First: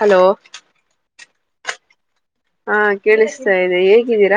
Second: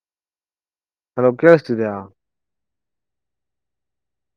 Hello hello ಕೇಳಿಸತಿದ್ಯಾ ಹಾ ಕೇಳಿಸ್ತಾ ಇದೆ ಹೇಗಿದ್ದೀರ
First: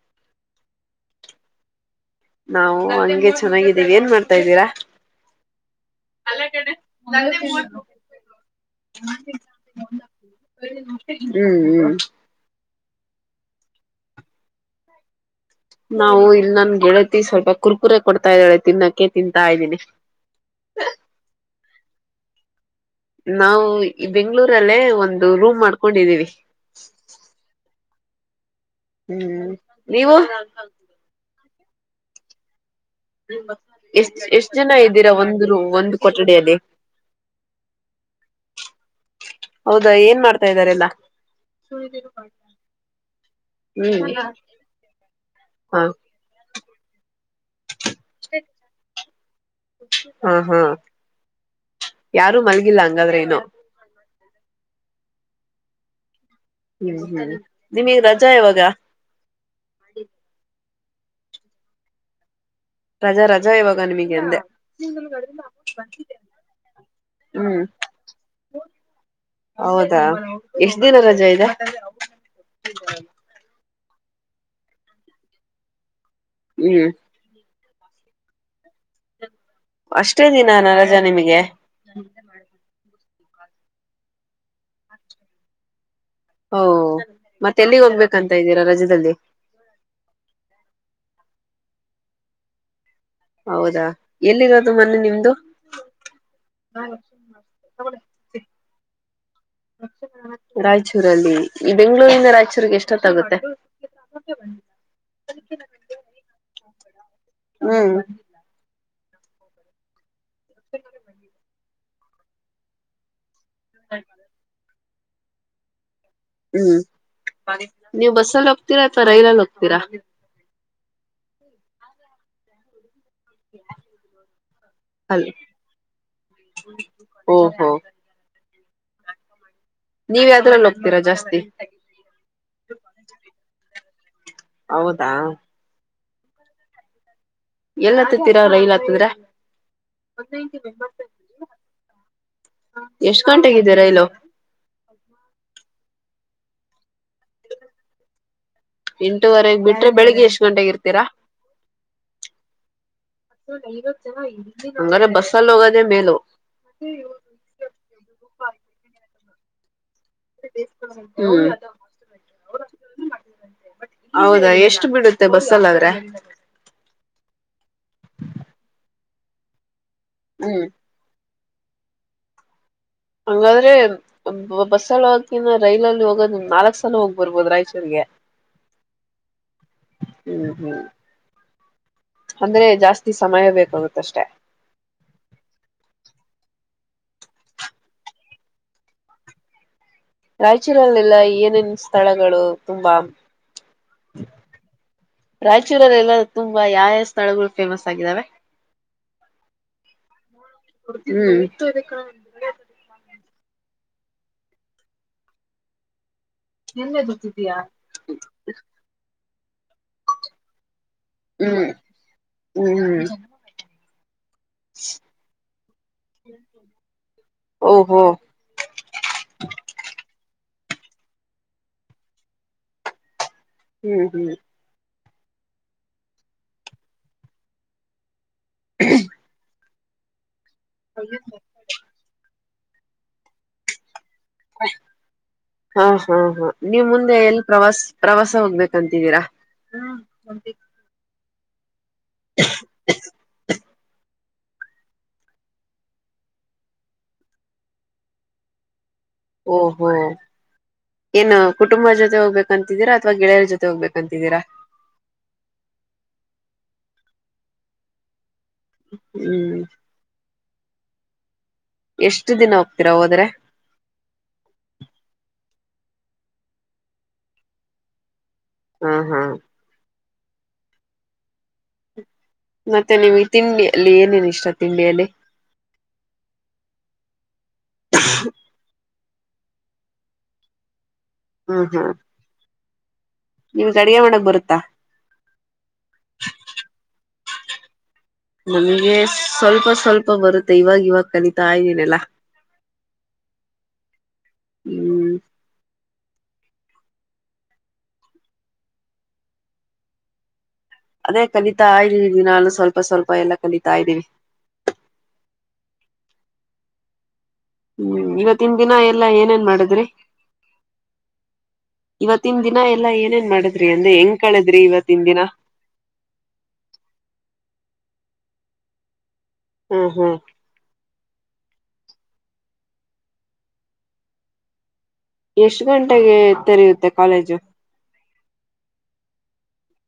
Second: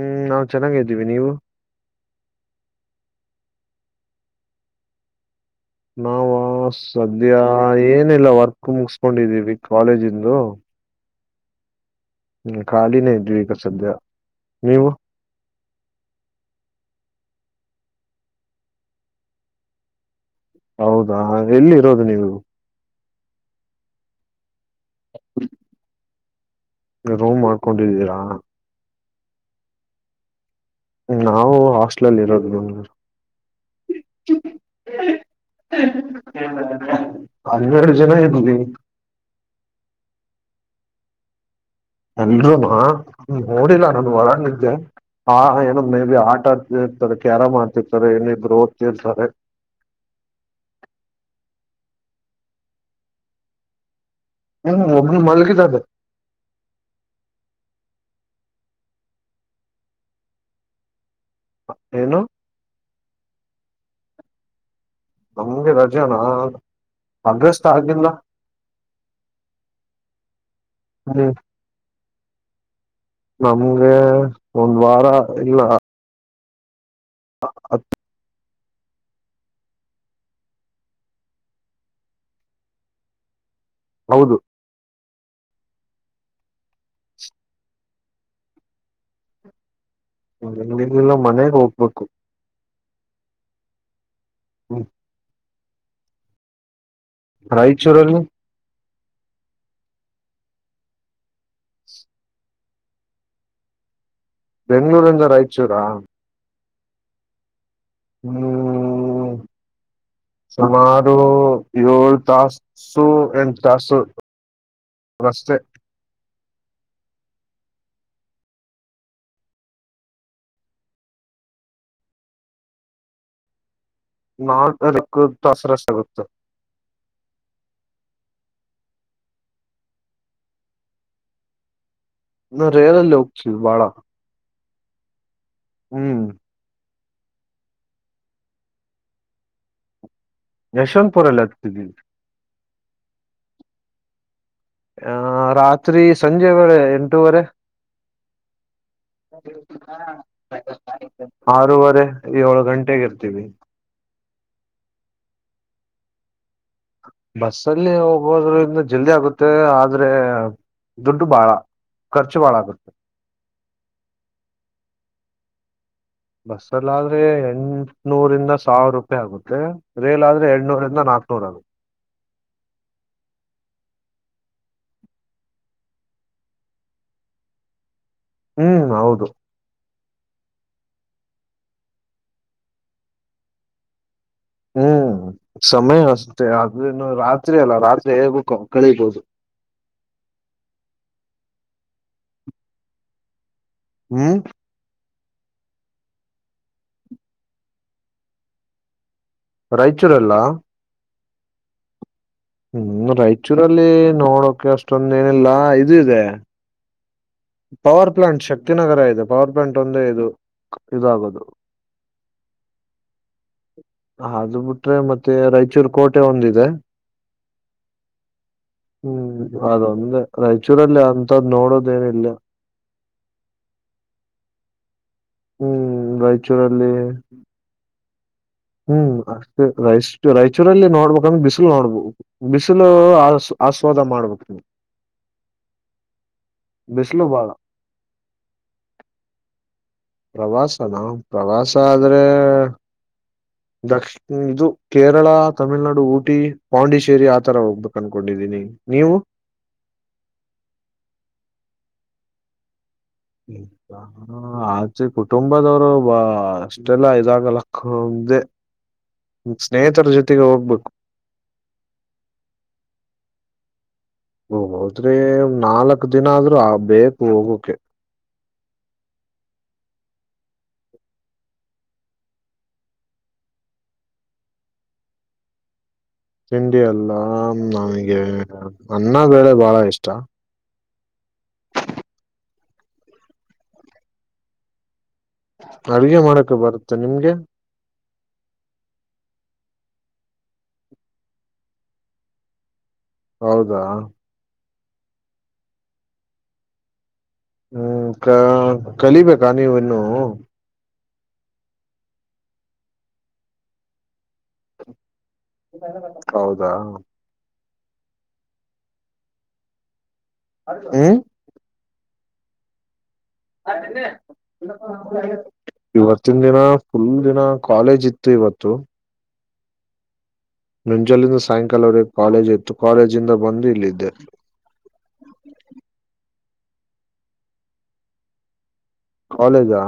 ಹ್ಮ್ ನಾವು ಚೆನ್ನಾಗ್ದೀವಿ ನೀವು ನಾವು ಹಂಗೆ ಚೆನ್ನಾಗಿದ್ದೀವಿ ಏನ್ ಮಾಡ್ತಾ ಇದ್ದೀರಾ ನಾವ ಸದ್ಯ ಏನಿಲ್ಲ ವರ್ಕ್ ಮುಗಸ್ಕೊಂಡಿದ್ದೀವಿ ಕಾಲೇಜಿಂದು ಹ್ಮ್ ಹ್ಮ್ ಹ್ಮ್ ಖಾಲಿನೆ ಇದೀವಿ ಸದ್ಯ ನೀವು ನಾವು ಇಲ್ ನನ್ ಗೆಳತಿ ಸ್ವಲ್ಪ ಕುರ್ಕುರೆ ಕೊಡ್ತಾ ಇದ್ದಾಳೆ ತಿನ್ನೋಕ್ಕೆೆ ತಿಂತ ಇದ್ದೀನಿ ಹೌದಾ ಎಲ್ಲಿ ನೀವು ನಾವು ಬೆಂಗಳೂರು ಲ್ಲೇ ಒಂದು ರೂಮ್ ಮಾಡ್ಕೊಂಡಿದ್ದೀವಿ ರೂಮ್ ಮಾಡ್ಕೊಂಡಿದ್ದೀರ ಹಾ ಹ್ಮ್ ನೀವು ನಾವು ಹಾಸ್ಟ್ಲಲ್ಲಿ ಇರೋದು ಮಂಗ್ಗಳೂರು ಎಷ್ಟ ಎಷ್ಟ್ ಜನ ಇದ್ದೀರಾ ಒಂದ್ ಒಂದ್ ಕೊಠಡಿಯಲ್ಲಿ ಹನ್ನೆರಡು ಜನ ಇದ್ವಿ ಹೌದಾ ಏನ್ ಮಾಡ್ತ ತ ಇದ್ದಾರೆಲ್ಲ ಅಲ್ರಮ್ಮ ನೋಡಿಲ್ಲ ಹ್ಮ್ ನಂದು ಹೊರಿದ್ದೆ ಆ ಹಾ ಏನಂದ್ ಮೇ ಬಿ ಆಟ ಆ ಹ್ಮ ಕ್ಯಾರ ಮಾಡ್ತಿರ್ತಾರೆ ನಿ ಗ್ರೋತ್ ಇರ್ತಾರೆ ಯಾರೂ ಮಲ್ಗಿಲ್ಲ ಹಂಗಾದ್ರೆ ನೋ ಹ್ಮ ಒಬ್ ಮಲ್ಕಿದ್ದದೆ ಹ್ಮ್ ಹ್ಮ್ ನಿಮಗ್ ರಜಾ ಯಾವಾಗ ಏನು ರಜಾ ರಜಾ ಇವಾಗ ನಿಮಗೆ ಅಂದೆ ನಮ್ಗೆ ರಜಾನಾ ಹ್ಮ್ ಆಗಸ್ಟ್ ಆಗಿಲ್ಲ ಹೌದಾ ಎಷ್ಟ ದಿನ ರಜೆ ಹ್ಮ್ ಇದೆ ನಿಮ್ಗೆ ಒಂದ್ ವಾರ ಇಲ್ಲ ಹ್ಮ್ ಹ ಹ ಅಷ್ಟೇ ದಿನ ನರಜ ನಿಮಗೆ ಹೌದು ಓ ಮತ್ತೆ ಎಲ್ಲಿಗೆ ಹೋಗ್ಬೇಕಂತ ಇದ್ದೀರಾ ರಜದಲ್ಲಿ ನ್ಲ್ಲ ಮನೆಗ್ ಹೋಗ್ಬೇಕು ಹೌದಾ ಎಲ್ಲಿರೋದು ಹ್ಮ್ ಮೊನ್ನೆ ನಿಮ್ದು ಹ್ಮ ರಾಯಚೂರುಲ್ಲಿ ರಾಯಚೂರಲ್ಲಿ ಈ ಬೆಂಗ್ಗಳೂರಿಂದ ರಾಯಚೂರಿಗೆ ಎಷ್ಟೊತ್ತಾಗುತ್ತೆ ಬೆಂಗಳೂರಿಂದ ರಾಯಚೂರಾ ಹ್ಮ್ ಹ್ಮ ಸುಮಾರು ಏಳ ತಾಸು ಎ ಸ ಸು ರಸ್ತೆ ಹ್ಮ್ ನೀವು್ ಬಸ್ಸಲ್ಲಿ ಹೋಗ್ತೀರಾ ಅಥವಾ ರೈಲಲ್ಲಿ ಹೋಗ್ತೀರಾ ಹ ನ ಅದಕ್ಕ ದ ಸರ ಸಗತ ಓಹೋ ನೀವ ಯ್ದ್ರಲ್ಲಿ ಹೋಗ್ತೀರಾ ಜಾಸ್ತಿ ನ ರೇಯಲ್ ಲೋಕ ಚ ಭಾಳ ಹೌದಾ ಹ್ಮ್ ಎಲ್ಲ ಹತ್ತತ್ತೀರಾ ರೈಲ್ ಹತ್ತಿದ್ರ ಯಶ್ವಂತ್ ಪಲ್ಲತೀದ್ದವಿ ಎಷ್ಟ್ ಗಂಟೆಗಿದ್ದೀರಾ ಇಲ್ಲ ಆ ರಾತ್ ಸ್ರಿ ಸಂಜೆವರ ಎ ಎಂಟುವರೆಗೆ ಬಿಟ್ರೆ ಬೆಳಗ್ಗೆ ಎಷ್ಟ್ ಗಂಟೆಗೆ ಇರ್ತೀರಾ ಆರೂವರೆ ಏಳು ಗಂಟೆಗೆ ಇರ್ತೀವಿ ಬಸ್ಲ್ಲಿ ಹ ಮೇಲ ಬಸ್ಸಲ್ಲಿ ಹೋಗಬೋದ್ರಿಂದ ಜಲ್ದಿ ಆಗುತ್ತೆ [inaudible] [inaudible] ದುಡ್ಡು ಹ್ಮ ಬಾಳ ಖರ್ಚು ಬಾಳ ಆಗುತ್ತೆ ಹೌದಾ ಎಷ್ಟು ಬಿಡುತ್ತೆ ಬಸಲ್ಲಾಗ್ರೆ ಬಸ್ಸ ಎಲ್ಲ ಆದ್ರೆ ಎಂಟ್ನೂರಿಂದ ಸಾವಿರ ರೂಪಾಯಿ ಆಗುತ್ತೆ ರೇಲ್ ಆದ್ರೆ ಹ್ಮ್ ಎರಡ್ನೂರಿಂದ ನಾಲ್ಕು ಸೋರ ರ ಹಂಗಾದ್ರೆ ಬಸ್ಸಲ್ಲಿ ಹಾಕಿನ ರೈಲಲ್ಲಿ ಹೋಗದ ನಾಲ್ಕ್ ಸಲ ಹೋಗ್ ಬರ್ಬೋದು ರಾಯಚೂರ್ಗೆ ಹ್ಮ್ ಹೌದು ಹ್ಮ್ ಹ್ಮ್ ಅಂದ್ರೆ ಜಾಸ್ತಿ ಸಮಯ ಬೇಕಾಗುತ್ತಷ್ಟೆ ಹ್ಮ್ ಸಮಯ ಅಷ್ಟೆ ಆದ್ರನು ರಾತ್ರಿ ಅಲ್ಲ ರಾತ್ರಿ ಹೇಳ್ಬೇಕ ಕಳೀಬೋದು ರಾಯಚೂರಲ್ಲೆಲ್ಲ ಏನೇನ್ ಸ್ಥಳಗಳು ತುಂಬಾ ಹ್ಮ್ ರಾಯಚೂರಲ್ಲ ಎಲ್ಲ ತುಂಬಾ ಯಾವ್ಯಾವ ಸ್ಥಳಗಳು ಫೇಮಸ್ ಆಗಿದ್ದಾವೆ ರಾಯಚೂರೆಲ್ಲಾ ಹ್ಮ್ ಹ್ಮ್ ರಾಯಚೂರಲ್ಲಿ ನೋಡೋಕ ಅಷ್ಟೊಂದ ಏನಿಲ್ಲ ಇದು ಇದೆ ಎಲ್ಲ ಪವರ್ ಪ್ಲಾಂಟ್ ಶಕ್ತಿನಗರ ಇ ಗೌರ್ಮೆಂಟ್ ಒಂದೇ ಇದು. ಇದಾಗದು ಹ್ಮ್ ಹ್ಮ್ ಅದು ಬುಟ್ರೆ ಮತ್ತೆ ರಾಯಚೂರ್ ಕೋಟೆ ಒಂದಿದೆ ಓಹೋ ಹ್ಮ್ ಅದೊಂದೆ ರಾಯ. ಚೂರಲ್ಲಿ ಅಂತದ್ ನೋಡೋದ ಏನ ಇಲ್ಲ ಹ್ಮ್ ಹ್ಮ್ ಹ್ಮ್ ರಾಯಚೂರಲ್ಲಿ ಹ್ಮ್ ಅಷ್ಟತ ರೈಸ್ ರಾಯಚೂರಲ್ಲಿ ನೋಡ್ಬೇಕಂದ್ರ್ ಬಿಸಿಲು ನೋಡ್ಬು ಬಿಸಿಲು ಆ ಆಸ್ವಾದ ಮಾಡುವುದು. ಹಾ ಹಾ ಹಾ ನೀವು ಮುಂದೆ ಬಿಸಿಲು ಎಲ್ಲಿ ಬಾಳ ಪ್ರವಾಸ ಪ್ರವಾಸ ಹೋಗ್ಬೇಕಂತಿದ್ದೀರಾ. ಪ್ರವಾಸನಾ ಪ್ರವಾಸ ಆದ್ರೆ ದ. ಹ್ಮ ಇದು ಕೇರಳ ತಮಿಳ್ನಾಡು ಊಟಿ ಪಾಂಡಿಚೇರಿ ಆತರ ಹೋಗ್ಬೇಕು ಅನ್ಕೊಂಡಿದ್ದೀನಿ. ಓ ಹೋ ಏನ್ ಕು. ಟುಂಬ ಜೊತೆ ಹೋಗಬೇಕಂತಿದೀರ. ಆಚೆ ಕುಟುಂಬದವರು ಬಾ. ಇದಲ್ಲ ಇದಾಗ ಲಕ್ಕ ಒಂದೆ. ಹ್ಮ್ ಸ್ನೇಹಿತರ ಜೊತೆಗೆ ಹೋಗ. ಬಕ್. ಎಷ್ಟು ದಿನ ಹೋಗ್ತೀರಾ ಹೋದ್ರೆ. ಹೋದ್ರೆ ನಾಲ್ಕ್ ದಿನ ಆದ್ರೂ ಆ ಬೇಕು ಹೋಗಕೆ. ಹಾ ಹಾ. ಮತ್ತೆ ನಿಮಗೆ ತಿಂಡಿಯಲ್ಲಿ ಏನೇನು ಇಷ್ಟ ತಿಂಡಿಯಲ್ಲಿ. ತಿಂಡಿಯಲ್ಲಾ ನನಗೆ. ಅನ್ನ ಬೇಳೆ ಬಾಳ ಇಷ್ಟ. ಹ್ಮ್ ಹ್ಮ್. ನಿಮ್ಗ್ ಅಡಗೆ ಮಾಡಕ್ ಬರುತ್ತಾ. ಅಡುಗೆ ಮಾಡಕೆ ಬರುತ್ತೆ ನಿಮ್ಗೆ. ನಮ್ಗೆ ಸ್ವಲ್ಪ ಸ್ವಲ್ಪ ಬರುತ್ತೆ ಇವಾಗ ಇವಾಗ ಕಲಿತಾ ಇದಿನೆಲ್ಲಾ. ಹೌದಾ. ಹ್ಮ್. ಹ್ಮ್ ಕ ಕಲಿಬೇಕಾ ನೀವಿನ್ನೂ. ಅದೇ ಕಲಿತಾ ಇದ್ದೀವಿ ದಿನಾನು ಸ್ವಲ್ಪ ಸ್ವಲ್ಪ ಎಲ್ಲ ಕಲಿತಾ ಇದ್ದೀವಿ. ಹೌದಾ. ಹ್ಮ್ ಇವತ್ತಿನ್ ದಿನಾ ಎಲ್ಲಾ ಏನೇನ್ ಮಾಡಿದ್ರಿ. ಹ್ಮ. ಇವತ್ತಿನ ದಿನ ಎಲ್ಲಾ ಏನೇ. ಇವತ್ತಿನ ದಿನ ಫುಲ್ ದಿನ ಕಾಲೇಜ್ ಇತ್ತು. ಇವತ್ತು. ಹ್ಮ್ ಹ್ಮ್. ನುಂಜಾಲಿಂದ ಸಾಯಂಕಾಲವರಗ್ ಕಾಲೇಜ್ ಇತ್ತು ಕಾಲೇಜಿಂದ ಬಂದು ಇಲ್ಲಿದ್ದೆ. ಎಷ್ಟ ಗಂಟೆಗೆ ತೆರೆಯುತ್ತೆ ಕಾಲೇಜು. ಕಾಲೇಜಾ.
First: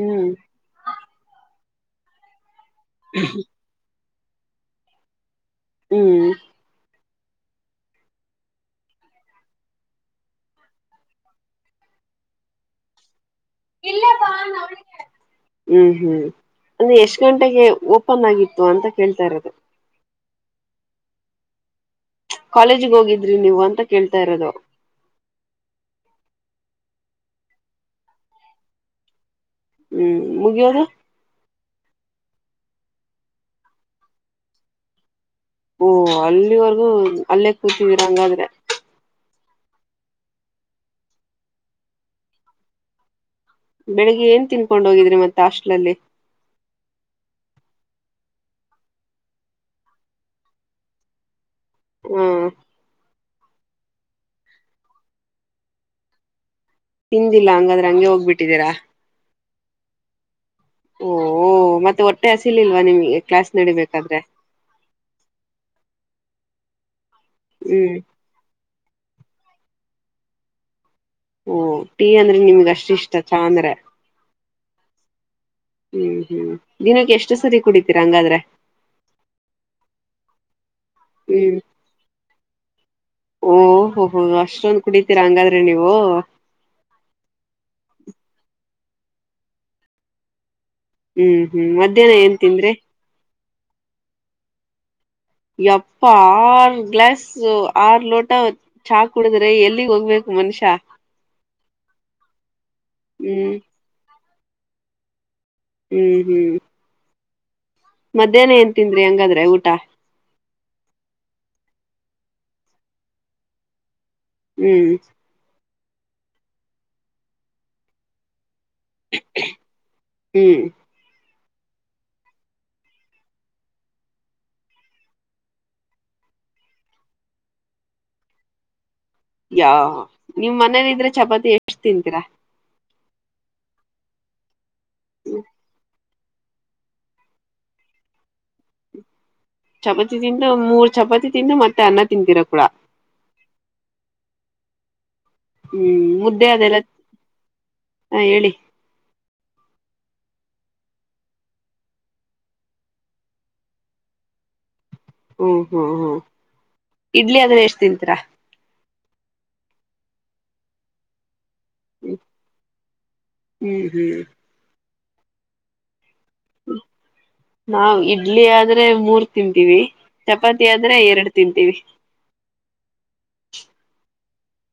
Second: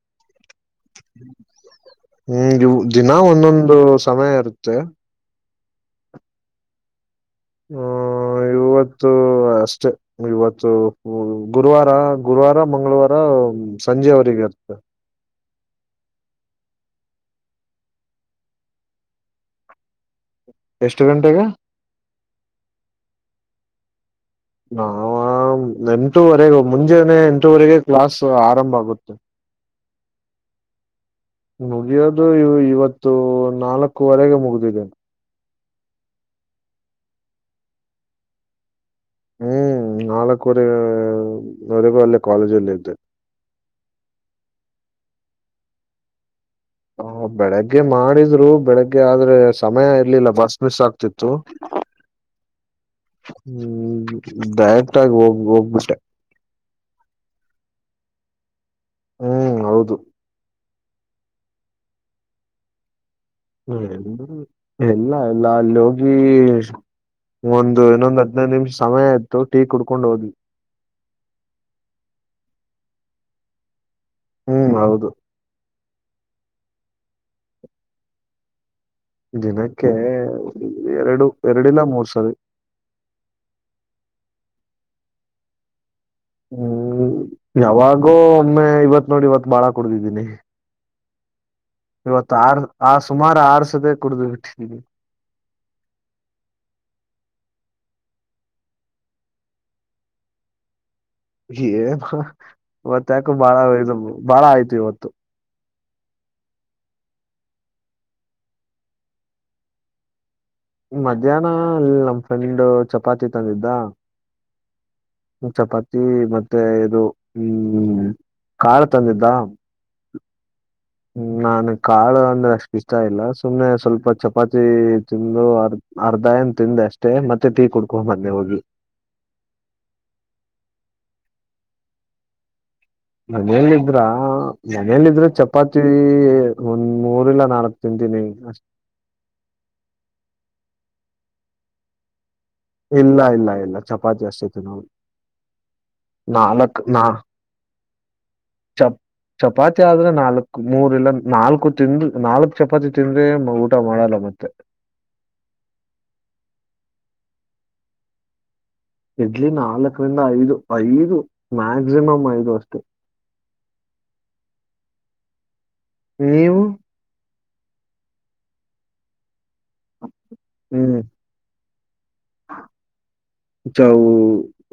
ಹ್ಮ್. ಹ್ಮ್ ಇವ. ದಿನ ಒಂದೊಂದು. ಸಮಯ ಇರುತ್ತೆ. ಹ್ಮ್. ಹ ಇವತ್ತು ಅಷ್ಟೇ ಇವತ್ತು ಗುರುವಾರ ಗುರುವಾರ ಮಂಗಳವಾರ. ಹ್ಮ್ ಸಂಜೆ ಅವರಿರಿಗೆ ಇರ್ತ. ಹ್ಮ್ ಹ್ಮ್ ಅಂದ್ರೆ ಎಷ್ಟ ಗಂಟೆಗೆ ಓಪನ್ ಆಗಿತ್ತು ಅಂತ ಕೇಳ್ತಾ ಇರೋದು. ಎಷ್ಟ ಗಂಟೆಗೆ. ಕಾಲೇಜಿಗ್ ಹೋಗಿದ್ರಿ ನೀವು ಅಂತ ಕೇಳ್ ನಾವ ನಂಟೂುವರೆಗ್ ಮುನ್ ಮುಂಜಾನೆ ಎಂಟುವರೆಗೆ ಕ್ಲಾಸ್ ಆರಂಭ ಆಗುತ್ತೆ. ಹ್ಮ್ ಮುಗ್ಯೋದು. ಮುಗ್ಯೋದು ಇವ್ ಇವತ್ತು ನಾಲ್ಕುವರೆಗೆ ಮುಗಿದಿದೆ. ಓಹ ಅಲ್ಲಿವರ್ಗೂ ಅಲ್ಲೇ ಕೂತಿದೀರ ಹಂಗಾದ್ರೆ. ಹ್ಮ್ ನಾಲ್ಕವರೆಗೆ ವರಗು ಅಲ್ಲೇ ಕಾಲೇಜಲ್ಲೆ ಇದ್ದೆ. ಬೆಳಿಗ್ಗೆ ಏನ್ ತಿನ್ಕೊಂಡ್ ಹೋಗಿದ್ರಿ ಮತ್ತ ಆಸ್ಟ್ಲಲ್ಲಿ. ಹ ಬೆಳಗ್ಗೆ ಮಾಡಿದ್ರು ಬೆಳಗ್ಗೆ ಆದ್ರೆ ಸಮಯ ಇರ್ಲಿಲ್ಲ ಬಸ್ ಮಿಸ್ ಆಗ್ತಿತ್ತು. ಹ್ಮ ಹ್ಮ್ ಡೈರೆಕ್ಟ್ ಆಗ್ ಹೋಗ್ ಹೋಗ್ಬಿಟ್ಟೆ. ತಿಂದಿಲ್ಲ ಹಂಗಾದ್ರೆ ಹಂಗೆ ಹೋಗ್ಬಿಟ್ಟಿದ್ದೀರಾ. ಹ್ಮ್ ಹೌದು. ಓ ಮತ್ತೆ ಹೊಟ್ಟೆ ಹಸಿಲಿಲ್ವಾ ನಿಮ್ಗೆ. ಕ್ಲಾಸ್ ಹ್ಮ ನಡಿಬೇಕಾದ್ರೆ ಎ ಎಲ್ಲ ಎಲ್ಲ ಲೋಗಿ. [unintelligible] ಒಂದು ಹ್ಮ್ ಇನ್ನೊಂದ್ ಹದ್ನೈದ್ ನಿಮ್ಷ್ ಸಮಯ ಇತ್ತು ಟೀ ಕುಡ್ಕೊಂಡ್ ಹೋಗಿ. ಓ ಟೀ ಅಂದ್ರೆ ನಿಮ್ಗ ಅಷ್ಟ ಇಷ್ಟ ಚಾ ಅಂದ್ರೆ. ಹ್ಮ್ ಹೌದು. ಹ್ಮ್ ಹ್ಮ್ ದಿನಕ್ ಎಷ್ಟು ಸರಿ ಕುಡಿತೀರಾ ಹಂಗಾದ್ರೆ. ದಿನಕ್ಕೆ ಎರಡು ಹ್ಮ್ ಎರಡಿಲ್ಲ ಮೂರ್ ಸರಿ. ಓ ಹೂ ಹೋ ಅಷ್ಟೊಂದ್ ಕುಡಿತೀರಾ ಹಂಗಾದ್ರೆ ನೀವು. ಹ್ಮ್ ಯಾವಾಗೋ ಒಮ್ಮೆ ಇವತ್ ನೋಡಿ ಇವತ್ ಭಾಳ ಕುಡ್ದಿದ್ದೀನಿ. ಹ್ಮ್ ಮಧ್ಯಾಹ್ನ ಇವತ್ ಏನ್ ಆರ್ ತಿಂದ್ರಿ ಆ ಸುಮಾರ್ ಆರ್ ಸದೆ ಕುಡ್ದ್ ಬಿಟ್ಟಿದೀವಿ. ಯಪ್ಪ ಆರ್ ಗ್ಲಾಸು ಆರ್ ಲೋಟ ಚಾ ಕುಡಿದ್ರೆ ಎಲ್ಲಿಗ್ ಹೋಗ್ಬೇಕು ಮನುಷ್ಯ. ಹೆ ಕೊ ಮತ್ ಯಾಕೊ ಹ್ಮ್ ಭಾಳಮ್ ಎಕ್ಸಾಮು. ಬಾಳ ಆಯ್ತು ಇವತ್ತು. ಹ್ಮ್ ಹ್ಮ್ ಮಧ್ಯಾಹ್ನ ಏನ್ ತಿಂದ್ರಿ ಹಂಗಾದ್ರೆ ಊಟ ಮಧ್ಯಾಹ್ನ ಅಲ್ಲಿ ನಮ್ ಫ್ರೆಂಡ್ ಚಪಾತಿ ತಂದಿದ್ದ ಹ್ಮ್ ಚಪಾತಿ ಮತ್ತೆ ಇದು ಹ್ಮ್. ಕಾಳ್ ತಂದಿದ್ದಾ. ಹ್ಮ್ ಹ್ಮ ನಾನ್ ಕಾಳು ಅಂದ್ರೆ ಅಷ್ಟ್ ಇಷ್ಟ ಇಲ್ಲ ಸುಮ್ನೆ ಸ್ವಲ್ಪ ಚಪಾತಿ ತಿಂದು ಅರ್ ಅರ್ಧ ಏನ್ ತಿಂದೆ ಅಷ್ಟೇ ಮತ್ತೆ ಟೀ ಕುಡ್ಕೊ ಮನ್ನೆ ಹೋಗಿ. ಯ ನಿಮ್ ಮನೇಲಿ ಇದ್ರೆ ಚಪಾತಿ ಎಷ್ಟ ತಿಂತೀರಾ. ಮನಲ್ಲಿದ್ರ ಅ. ಮನೇಲ್ ಇದ್ರು ಚಪಾತಿ ತೆ ಒಂದ್ ಮೂರ್ಯಿಲ್ಲ ನಾಲ್ಕ್ ತಿಂತೀನಿ ಅಷ್ಟ್. ಚಪಾತಿ ತಿಂದು ಮೂರ್ ಚಪಾತಿ ತಿಂದು ಮತ್ತೆ ಅನ್ನ ತಿಂತಿರಾ ಇಲ್ಲ ಇಲ್ಲ ಇಲ್ಲ ಚಪಾತಿ ಜಾಸ್ತಿ ಜನವು ಹ್ಮ್ ಮುದ್ದೆ ಅದೆಲ್ಲ ನಾ ಹಾ ಹೇಳಿ ತ್ತೆ ಆದ್ರೆ ನಾಲ್ಕು ಮೂರ್ ಇಲ್ಲ ನಾಲ್ಕು ತಿಿಂದ ನಾಲ್ಕು ಚಪಾತಿ ತಿಂದ್ರೆ ಊಟ ಮಾಡಲ್ಲ ಮತ್ತೆ ಹ್ಮ್ ಹ್ಮ್ ಹ್ಮ್ ಇಡ್ಲಿ ಆದ್ರೆ ಎಷ್ಟ್ ತಿಂತರಾ ಇಡ್ಲಿ ನಾಲ್ಕರಿಂದ ಐದು ಐದು ಮಾಕ್ಸಿಮಂ ಐದು ಅಷ್ಟೇ ಹ್ಮ್ ಹ್ಮ್ ನೀವು ನಾವ್ ಇಡ್ಲಿ ಆದ್ರೆ ಮೂರ್ ತಿಂತೀವಿ ಚಪಾತಿ ಹ್ಮ್ ಆದ್ರೆ ಎರಡು ತಿಂತೀವಿ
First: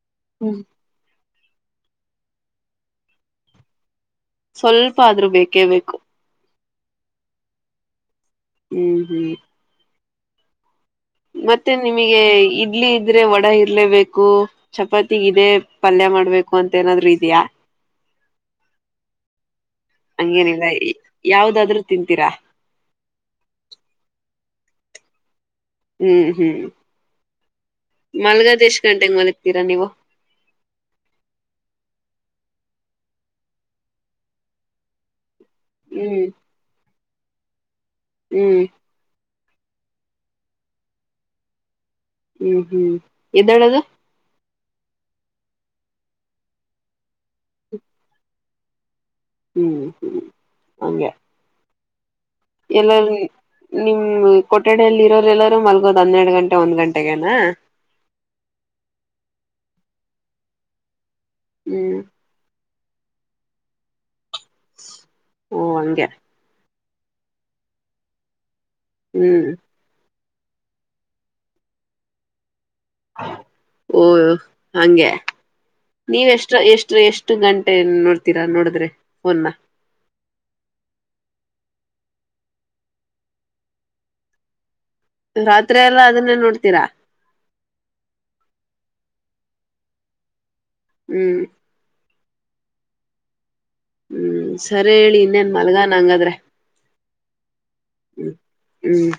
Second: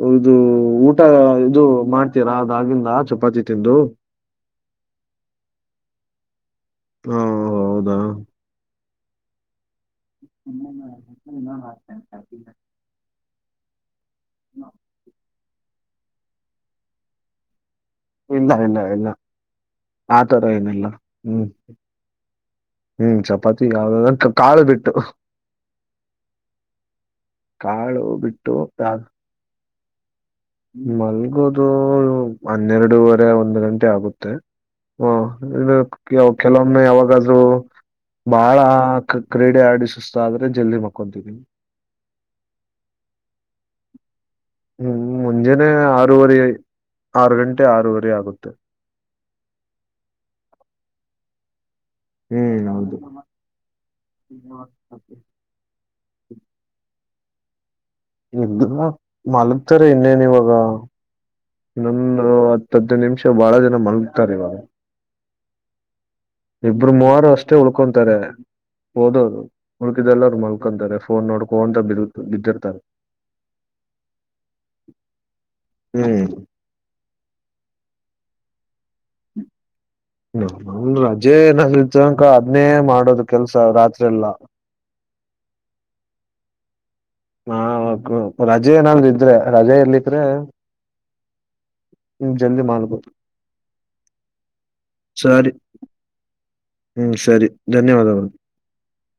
ಹೌದು ಹ್ಮ್ ಊಟ ಇದು ಮಾಡ್ತೀರಾ ಅದಾಗಿಂದ ಚಪಾತಿ ತಿಂದು ಸ್ವಲ್ಪ ಆದ್ರೂ ಬೇಕೇ ಬೇಕು ಹಾ ಹೌದಾ ಹ್ಮ ಹ್ಮ [inaudible] ಮತ್ತೆ ನಿಮಗೆ ಇಡ್ಲಿ ಇದ್ರೆ ಒ ಹಿಲೆ ವ ಕೂ ಚಪಾತಿಗಿದೆ ಪಲ್ಯ ಮಾಡ್ಬೇಕು ಅಂತ ಏನಾದ್ರೂ ಇದ್ಯಾ ಇಲ್ಲ ಇಲ್ಲ ಇಲ್ಲ ಆ ತರ ಹಂಗೇನಿಲ್ಲ ಏನೆಲ್ಲ ಹ್ಮ್ ಯಾವ್ದಾದ್ರು ತಿಂತೀರಾ ಹ್ಮ್ ಚಪಾತಿ ಯಾವ್ದ ಕಾಳು ಬಿಟ್ಟು ಹ್ಮ್ ಹ್ಮ್ ಕಾಳು ಬಿಟ್ಟು ಮಲ್ಗದೆಷ್ಟ ಯಾವ್ದ್ ಗಂಟೆಗ ಮಲಗ್ತೀರಾ ನೀವು ಮಲ್ಗೋದು ಹನ್ನೆರಡುವರೆ ಒಂದು ಗಂಟೆ ಆಗುತ್ತೆ ಹ್ಮ್ ಹ ಕೆಲವೊಮ್ಮೆ ಆವಾಗ ಹ ಬಾಳ ಹ್ಮ್ ಕ್ರೀಡೆ ಆಗಿ ಸುಸ್ತು ಆದ್ರೆ ಜಲ್ದಿ ಮಕ್ಕೊಂತಿವಿ ಹ್ಮ್ ಹ್ಮ್ ಎದ್ದೇಳದು ಹ್ಮ್ ಮುಂಜಾನೆ ಆರವರಿ ಆರು ಗಂಟೆ ಆರೂವರೆ ಆಗುತ್ತೆ ಹ್ಮ್ ಹ್ಮ್ ಹಂಗೆ ಹ್ಮ್ ಹೌದು ಎಲ್ಲರ ನಿಮ ಕೊಠಡಿಯಲ್ಲಿ ಇರೋರೆ ಎಲ್ಲರೂ ಮಲ್ ಗ್ ಹನ್ನೆರಡು ಗಂಟೆ ಒಂದ್ ಗಂಟೆಗೆನಾ ಇದ್ದ ಮಲಗ್ತಾರೆ ಇನ್ನೇನ್ ಇವಾಗ ಹ್ಮ್ ನನ್ನ ಹದಿನೈದು ನಿಮಿಷ ಬಾಳ ಜನ ಮಲ್ ತ್ತರವ ಓ ಹಂಗೆ ಇಬ್ರು ಮೂವರು ಅಷ್ಟೇ ಉಳ್ಕೊಂತಾರೆ ಓದೋದು ಹ್ಮ್ ಉಳ್ಕಿದೆಲ್ಲ ಮಲ್ಕೊಂತಾರೆ ಫೋನ್ ನೋಡ್ಕೋಂತ ಬ ಬಿದ್ದಿರ್ತಾರೆ ಓ ಹಂಗೆ ಹ್ಮ್ ನೀವೆ ಎಷ್ಟ ಎಷ್ಟ ಎಷ್ಟು ಗಂಟೆ ನೋಡ್ತ ತೀರ ನೋಡ್ದ್ರೇ ನ ರಜೆ ಏನ ತನಕ ಅದನೇ ಮಾಡೋದು ಕೆಲ್ಸ ರಾತ್ರಿ ಎಲ್ಲ ರಾತ್ರಿ ಎಲ್ಲ ಅದನ್ನೇ ನೋಡ್ತೀರಾ ನಾ ರಜೆ ಏನಲ್ ಇದ್ರೆ ರಜೆ ಇರ್ಲಿಿಕ್ರೆ ಹ್ಮ್ ನಿಮ್ ಜಲ್ದಿ ಮಾಡ್ಬೋದು ಹ್ಮ್ ಸರಿ ಹೇಳಿ ಇನ್ನೇನ್ ಸರಿ ಮಲ್ಗನ್ ಹಂಗಾದ್ರೆ ಹ್ಮ್ ಸರಿ ಧನ್ಯವಾದಗಳು ಹ್ಮ್ ಹ್ಮ್